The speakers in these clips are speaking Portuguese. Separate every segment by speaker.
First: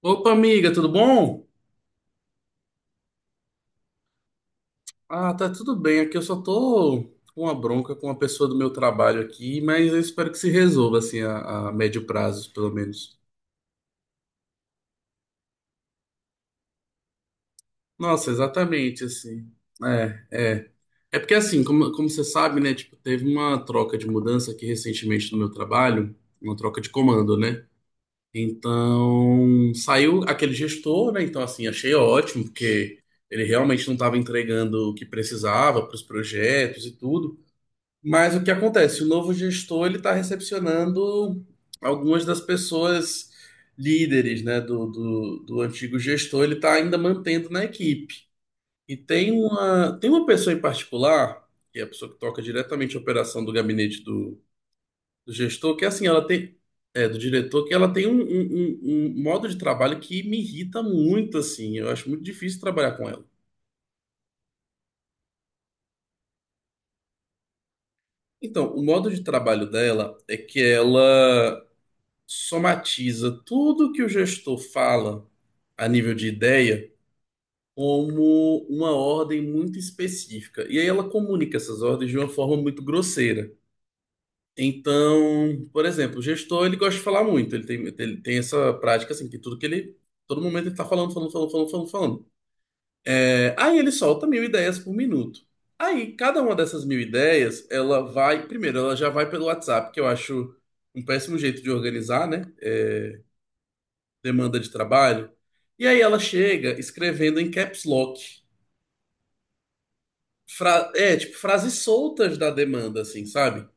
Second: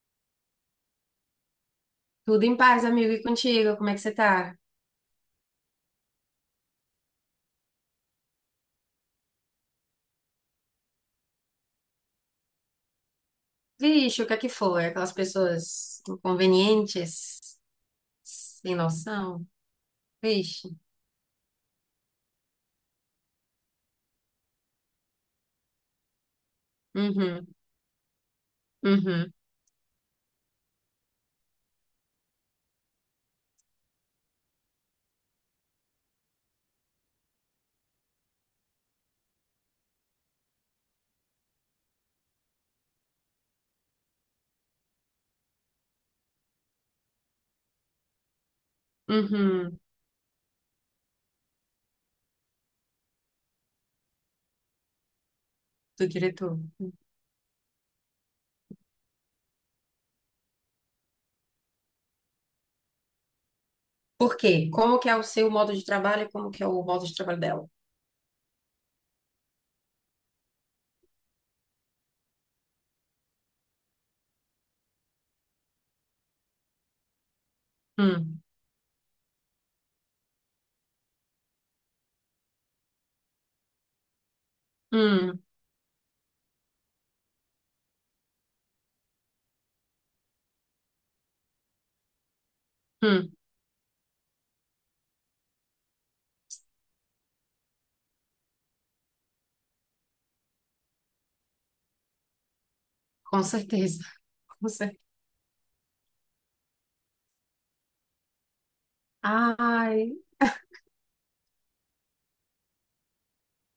Speaker 1: Opa, amiga, tudo bom?
Speaker 2: Tudo em paz, amigo. E contigo? Como é que você tá?
Speaker 1: Ah, tá tudo bem. Aqui eu só tô com uma bronca com uma pessoa do meu trabalho aqui, mas eu espero que se resolva, assim, a médio prazo, pelo menos.
Speaker 2: Vixe, o que é que foi? Aquelas pessoas inconvenientes,
Speaker 1: Nossa,
Speaker 2: sem
Speaker 1: exatamente,
Speaker 2: noção.
Speaker 1: assim. É,
Speaker 2: Vixe.
Speaker 1: é. É porque, assim, como você sabe, né, tipo, teve uma troca de mudança aqui recentemente no meu trabalho, uma troca de comando,
Speaker 2: Uhum,
Speaker 1: né?
Speaker 2: uhum,
Speaker 1: Então, saiu aquele gestor, né? Então, assim, achei ótimo, porque ele realmente não estava entregando o que precisava para os projetos e tudo. Mas o que acontece? O novo gestor ele está recepcionando algumas das pessoas líderes, né, do antigo gestor, ele está ainda mantendo na equipe. E tem
Speaker 2: uhum.
Speaker 1: uma, tem uma pessoa em particular, que é a pessoa que toca diretamente a operação do gabinete do gestor, que é
Speaker 2: Do
Speaker 1: assim, ela tem,
Speaker 2: diretor.
Speaker 1: é, do diretor, que ela tem um modo de trabalho que me irrita muito, assim, eu acho muito difícil trabalhar com ela.
Speaker 2: Por quê? Como que é o seu modo de trabalho e como que é o modo de trabalho dela?
Speaker 1: Então, o modo de trabalho dela é que ela somatiza tudo que o gestor fala a nível de ideia
Speaker 2: Hum,
Speaker 1: como uma ordem muito específica. E aí ela comunica essas ordens de uma forma muito grosseira.
Speaker 2: hum,
Speaker 1: Então, por exemplo, o gestor ele gosta de falar muito, ele tem essa prática assim, que tudo que ele. Todo momento ele tá falando, falando, falando, falando, falando, falando.
Speaker 2: hum.
Speaker 1: É, aí ele solta mil ideias por minuto. Aí, cada uma dessas mil ideias, ela vai. Primeiro, ela já vai pelo WhatsApp, que eu acho um péssimo jeito de organizar, né? É,
Speaker 2: Com certeza.
Speaker 1: demanda
Speaker 2: Com
Speaker 1: de
Speaker 2: certeza.
Speaker 1: trabalho. E aí ela chega escrevendo em caps lock.
Speaker 2: Ai.
Speaker 1: É, tipo, frases soltas da demanda, assim, sabe?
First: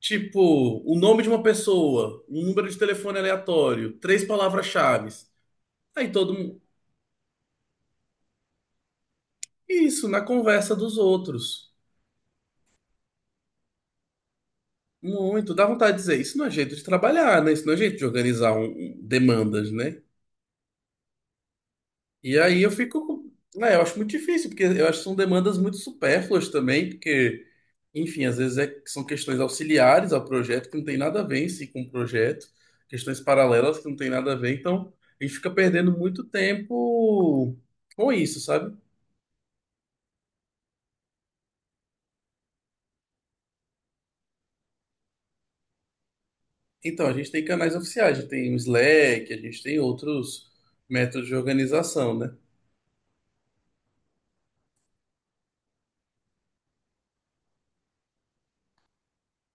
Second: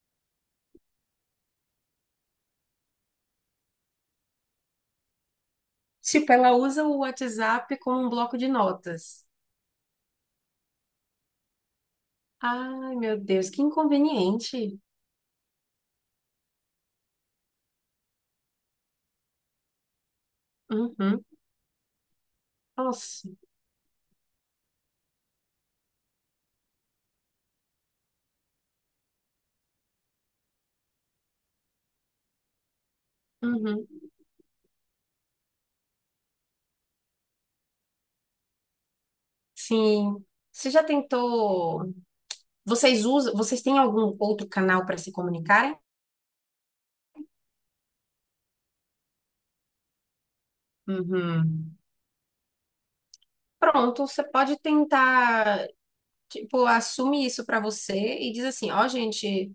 Speaker 1: Tipo, o nome de uma pessoa, um número de telefone aleatório, três palavras-chave. Aí todo
Speaker 2: Tipo, ela
Speaker 1: mundo.
Speaker 2: usa o WhatsApp como um bloco de notas.
Speaker 1: Isso, na conversa dos outros.
Speaker 2: Ai, meu Deus, que inconveniente.
Speaker 1: Muito. Dá vontade de dizer, isso não é jeito de trabalhar, né? Isso não é jeito de organizar demandas, né?
Speaker 2: Uhum.
Speaker 1: E aí eu
Speaker 2: Nossa.
Speaker 1: fico, né, eu acho muito difícil, porque eu acho que são demandas muito supérfluas também, porque, enfim, às vezes são questões auxiliares ao projeto que não tem nada a ver em si com o projeto, questões paralelas que
Speaker 2: Uhum.
Speaker 1: não tem nada a ver, então a gente fica perdendo muito tempo com isso, sabe?
Speaker 2: Sim. Você já tentou? Vocês usam? Vocês têm algum outro canal para se comunicarem?
Speaker 1: Então, a gente tem canais oficiais, a gente tem o Slack, a gente tem outros métodos de
Speaker 2: Uhum.
Speaker 1: organização, né?
Speaker 2: Pronto, você pode tentar, tipo, assume isso para você e diz assim, ó, gente,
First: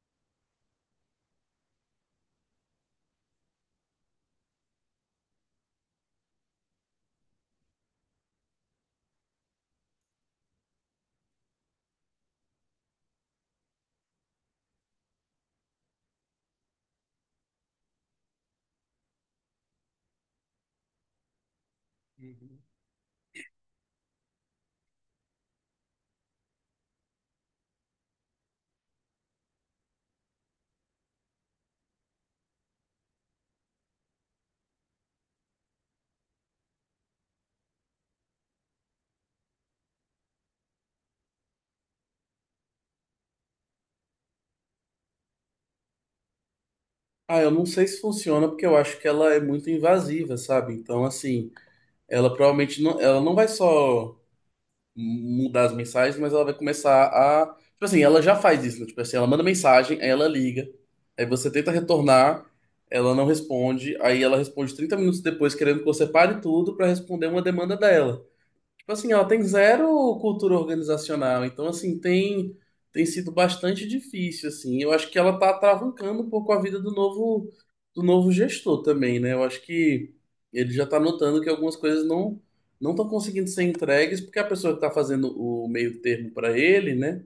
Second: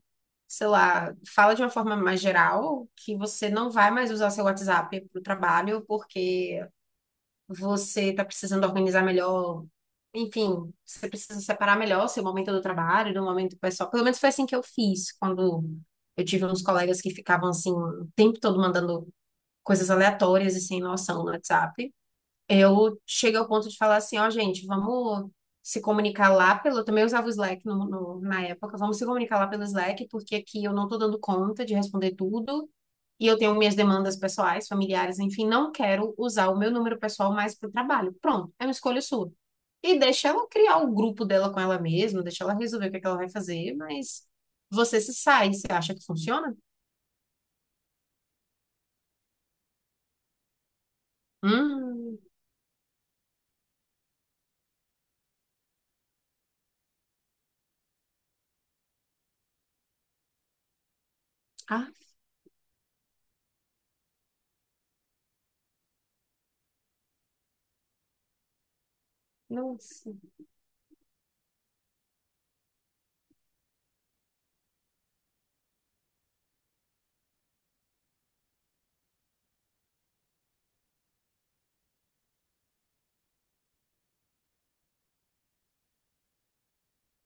Speaker 2: sei lá, fala de uma forma mais geral que você não vai mais usar seu WhatsApp para o trabalho porque você está precisando organizar melhor, enfim, você precisa separar melhor seu momento do trabalho do momento pessoal. Pelo menos foi assim que eu fiz, quando eu tive uns colegas que ficavam assim, o tempo todo mandando coisas aleatórias e sem noção no WhatsApp.
Speaker 1: Uhum.
Speaker 2: Eu chego ao ponto de falar assim, ó, gente, vamos se comunicar lá pelo. Eu também usava o Slack na época, vamos se comunicar lá pelo Slack, porque aqui eu não tô dando conta de responder tudo. E eu tenho minhas demandas pessoais, familiares, enfim, não quero usar o meu número pessoal mais para o trabalho. Pronto, é uma escolha sua. E deixa ela criar o grupo dela com ela mesma, deixa ela resolver o que é que ela vai fazer, mas você se sai, você acha que funciona?
Speaker 1: Ah, eu não sei se funciona porque eu acho que ela é muito invasiva, sabe? Então, assim,
Speaker 2: Hum,
Speaker 1: ela provavelmente não, ela não vai só. Mudar as mensagens, mas ela vai começar a. Tipo assim, ela já faz isso, né? Tipo assim, ela manda mensagem, aí ela liga, aí você tenta
Speaker 2: ah,
Speaker 1: retornar, ela não responde, aí ela responde 30 minutos depois, querendo que você pare tudo pra responder uma demanda dela. Tipo assim, ela tem zero
Speaker 2: nossa.
Speaker 1: cultura organizacional, então assim, tem sido bastante difícil assim. Eu acho que ela tá atravancando um pouco a vida do novo gestor também, né? Eu acho que ele já tá notando que algumas coisas não estão conseguindo ser entregues porque a pessoa que tá fazendo o meio termo para ele, né?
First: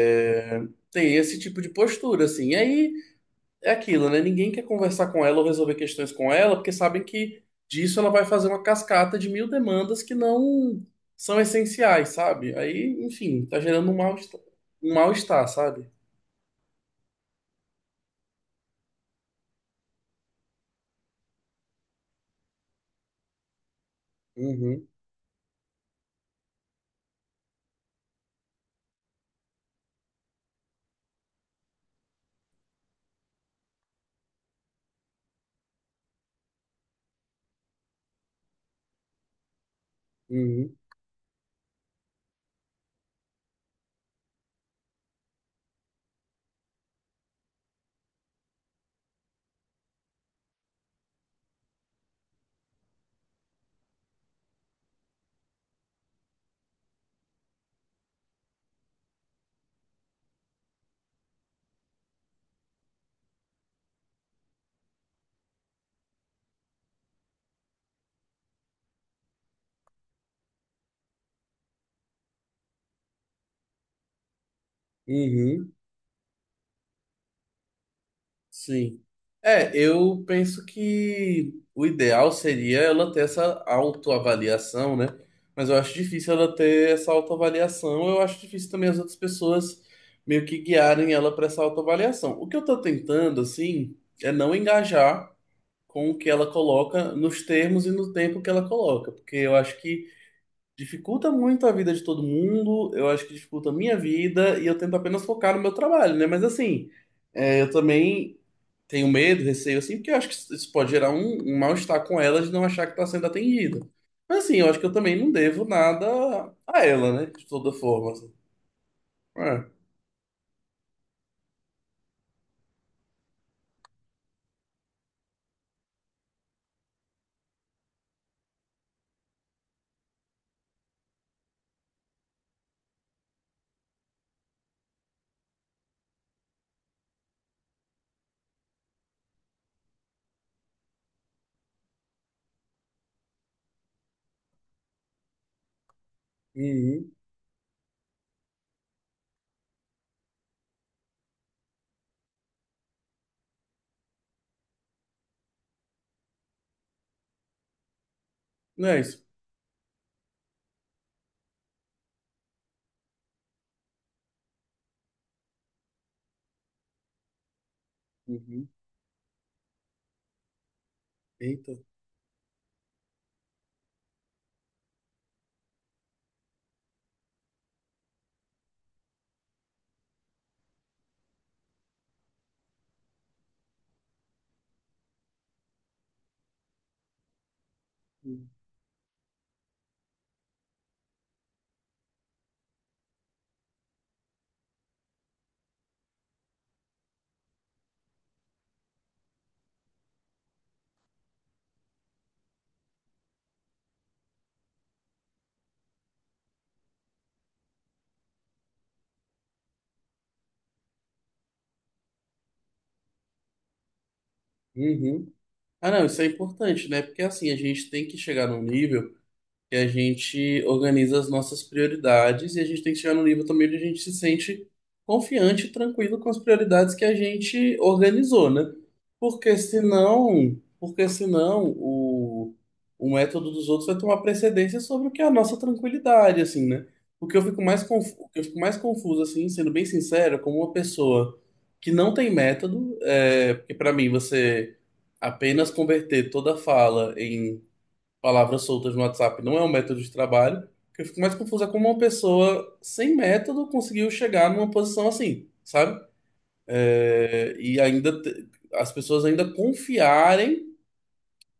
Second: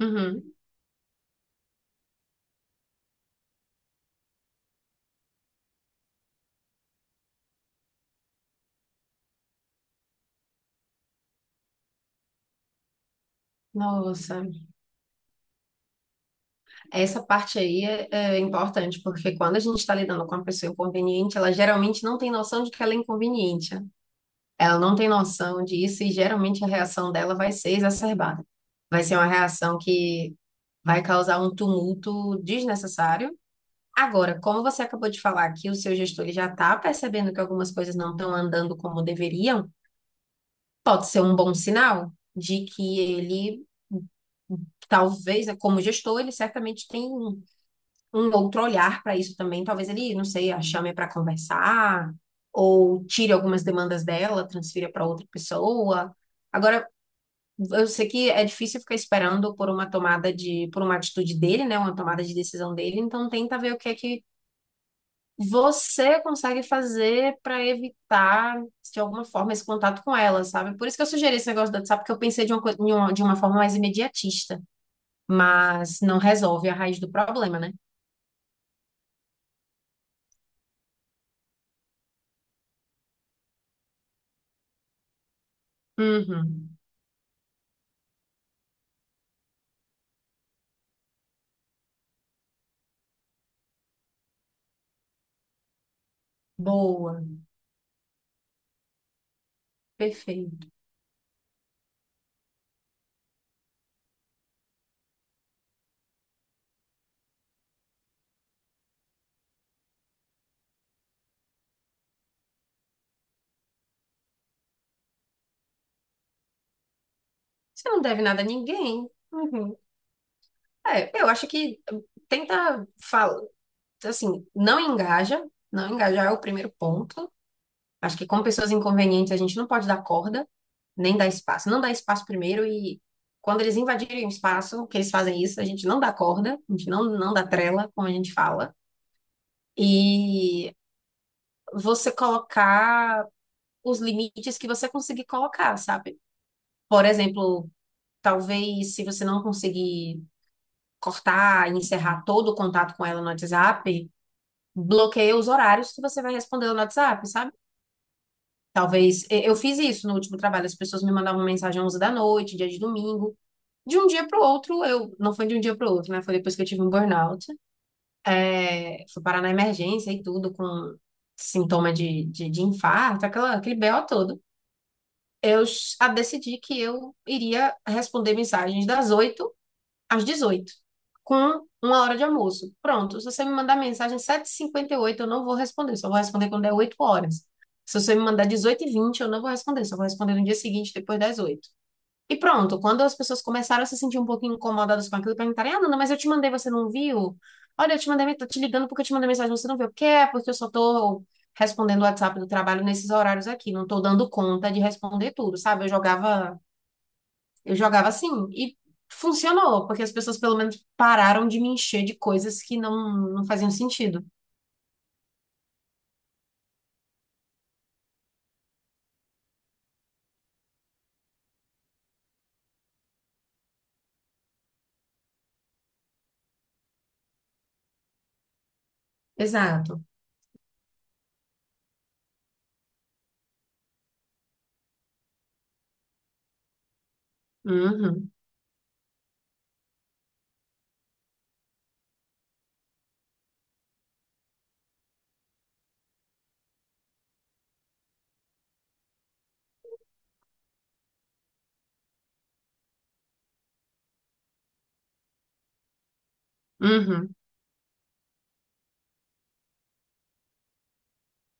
Speaker 2: Uhum,
Speaker 1: tem esse tipo de postura assim. E aí é aquilo, né? Ninguém quer conversar com ela ou resolver questões com ela, porque sabem que disso ela vai fazer uma cascata de mil demandas que não são essenciais, sabe? Aí, enfim, tá gerando
Speaker 2: nossa.
Speaker 1: um mal-estar, sabe?
Speaker 2: Essa parte aí é importante, porque quando a gente está lidando com uma pessoa inconveniente, ela geralmente não tem noção de que ela é inconveniente, né? Ela
Speaker 1: Uhum,
Speaker 2: não tem noção disso e geralmente a reação dela vai ser exacerbada. Vai ser uma reação que vai causar um tumulto desnecessário. Agora, como você acabou de falar que o seu gestor ele já está percebendo que algumas coisas não estão andando como deveriam,
Speaker 1: uhum,
Speaker 2: pode ser um bom sinal de que ele talvez, né, como gestor, ele certamente tem um outro olhar para isso também. Talvez ele, não sei, a chame para conversar, ou tire algumas demandas dela, transfira para outra pessoa. Agora, eu sei que é difícil ficar esperando por uma tomada de, por uma atitude dele, né? Uma tomada de decisão dele, então tenta ver o que é que você consegue fazer para evitar, de alguma forma, esse contato com ela, sabe? Por isso que eu sugeri esse negócio do WhatsApp, porque eu pensei de uma, coi- em uma- de uma forma mais imediatista,
Speaker 1: uhum.
Speaker 2: mas não resolve a raiz do problema, né?
Speaker 1: Sim. É, eu penso que o ideal seria ela ter essa autoavaliação, né? Mas eu acho difícil ela
Speaker 2: Uhum.
Speaker 1: ter essa autoavaliação. Eu acho difícil também as outras pessoas meio que guiarem ela para essa autoavaliação. O que eu tô tentando, assim, é não engajar com o que ela coloca
Speaker 2: Boa.
Speaker 1: nos termos e no tempo que ela coloca, porque eu acho que
Speaker 2: Perfeito.
Speaker 1: dificulta muito a vida de todo mundo, eu acho que dificulta a minha vida e eu tento apenas focar no meu trabalho, né? Mas assim, é, eu também tenho medo, receio, assim, porque eu acho que isso pode gerar um mal-estar com ela de não achar que está sendo atendida. Mas, assim, eu acho que eu também não devo nada a ela, né? De toda
Speaker 2: Você não
Speaker 1: forma,
Speaker 2: deve
Speaker 1: assim.
Speaker 2: nada a ninguém.
Speaker 1: É.
Speaker 2: Uhum. É, eu acho que tenta falar, assim, não engaja, não engajar é o primeiro ponto. Acho que com pessoas inconvenientes a gente não pode dar corda, nem dar espaço. Não dá espaço primeiro e quando eles invadirem o espaço, que eles fazem isso, a gente não dá corda, a gente não dá trela, como a gente fala. E você colocar os limites que você conseguir colocar, sabe? Por
Speaker 1: Uhum.
Speaker 2: exemplo, talvez se você não conseguir cortar e encerrar todo o contato com ela no WhatsApp, bloqueia os horários que você vai responder no WhatsApp, sabe?
Speaker 1: Não é
Speaker 2: Talvez
Speaker 1: isso.
Speaker 2: eu fiz isso no último trabalho, as pessoas me mandavam mensagem às 11 da noite, dia de domingo. De um dia para o outro, eu não foi de um dia para o outro, né? Foi depois que eu tive um burnout.
Speaker 1: Uhum.
Speaker 2: É, fui parar na emergência e tudo com
Speaker 1: Eita.
Speaker 2: sintoma de infarto, aquela, aquele BO todo. Decidi que eu iria responder mensagens das 8 às 18, com uma hora de almoço. Pronto, se você me mandar mensagem 7:58, eu não vou responder, só vou responder quando der 8 horas. Se você me mandar
Speaker 1: Uhum.
Speaker 2: dezoito h 20 eu não vou responder, só vou responder no dia seguinte, depois das 8. E pronto, quando as pessoas começaram a se sentir um pouquinho incomodadas com aquilo, perguntarem, ah, Nana, mas eu te mandei, você não viu? Olha, eu te mandei, tô te ligando porque eu te mandei mensagem, você não viu. Porque é, porque eu só tô respondendo o WhatsApp do trabalho nesses horários aqui, não tô dando conta de responder tudo, sabe? Eu jogava assim e funcionou, porque as pessoas pelo menos pararam de me encher de coisas que não faziam sentido.
Speaker 1: Uhum. Ah, não, isso é importante, né? Porque, assim, a gente tem que chegar num nível que a gente organiza as nossas prioridades e a gente tem que chegar num nível também onde a gente se sente confiante e tranquilo com as prioridades que a gente organizou, né? Porque
Speaker 2: Exato.
Speaker 1: senão, porque senão o método dos outros vai tomar precedência sobre o que é a nossa tranquilidade, assim, né? O que eu fico mais confuso, o
Speaker 2: Uhum,
Speaker 1: que eu fico mais confuso, assim, sendo bem sincero, é como uma pessoa que não tem método, é, porque para mim você apenas converter toda fala em palavras soltas no WhatsApp não é um método de trabalho. O que eu fico mais confuso é como uma pessoa sem método conseguiu chegar numa posição assim, sabe?
Speaker 2: uhum,
Speaker 1: É, e ainda as pessoas ainda confiarem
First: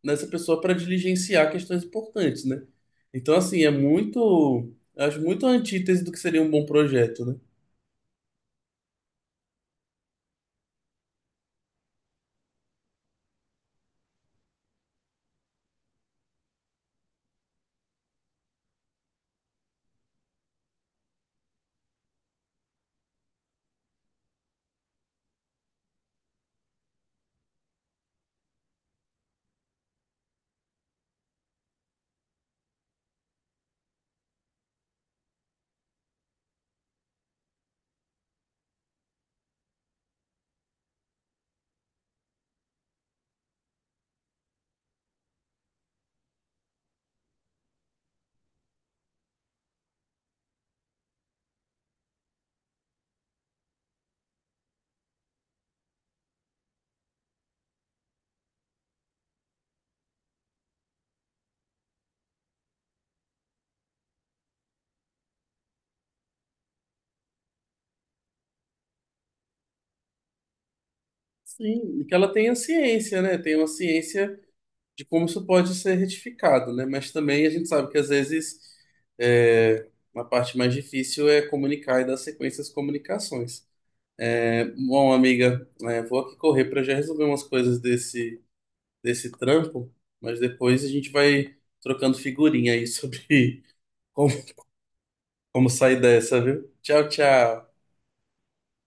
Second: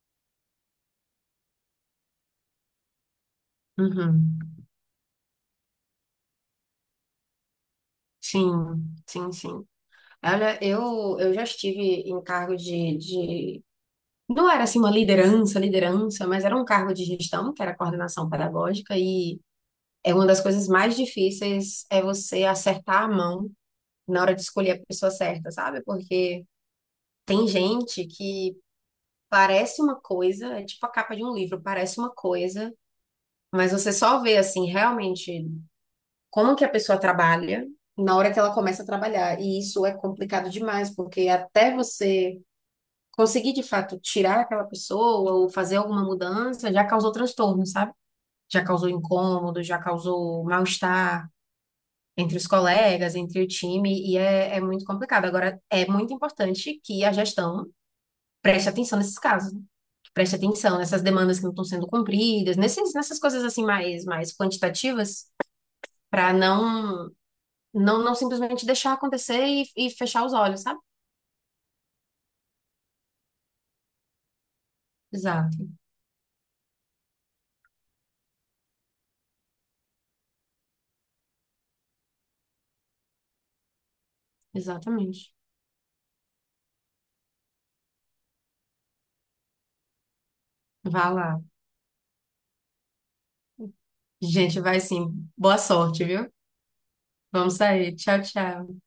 Speaker 1: nessa pessoa para diligenciar questões importantes, né? Então, assim, é
Speaker 2: uhum.
Speaker 1: muito. Eu acho muito a antítese do que seria um bom projeto, né?
Speaker 2: Sim, sim, sim. Olha, eu já estive em cargo de. Não era assim uma liderança, liderança, mas era um cargo de gestão, que era coordenação pedagógica, e é uma das coisas mais difíceis é você acertar a mão na hora de escolher a pessoa certa, sabe? Porque tem gente que parece uma coisa, é tipo a capa de um livro, parece uma coisa, mas você só vê assim realmente como que a pessoa trabalha na hora que ela começa a trabalhar. E isso é complicado demais, porque até você conseguir de fato tirar aquela pessoa ou fazer alguma mudança já causou transtorno, sabe? Já causou incômodo, já causou mal-estar. Entre os colegas, entre o time, e é muito complicado. Agora, é muito importante que a gestão preste atenção nesses casos, né? Preste atenção nessas demandas que não estão sendo cumpridas, nesses, nessas coisas assim mais quantitativas, para não simplesmente deixar acontecer e fechar os olhos, sabe?
Speaker 1: Sim, e que ela tenha ciência, né? Tem uma ciência de como isso
Speaker 2: Exato,
Speaker 1: pode ser retificado, né? Mas também a gente sabe que às vezes é, a parte mais difícil é comunicar e dar sequência às comunicações. É, bom,
Speaker 2: exatamente.
Speaker 1: amiga, é, vou aqui correr para já resolver umas coisas desse trampo, mas depois a gente
Speaker 2: Vá lá.
Speaker 1: vai trocando figurinha aí sobre como,
Speaker 2: Gente, vai sim. Boa
Speaker 1: como sair
Speaker 2: sorte, viu?
Speaker 1: dessa, viu? Tchau,
Speaker 2: Vamos
Speaker 1: tchau.
Speaker 2: sair. Tchau, tchau.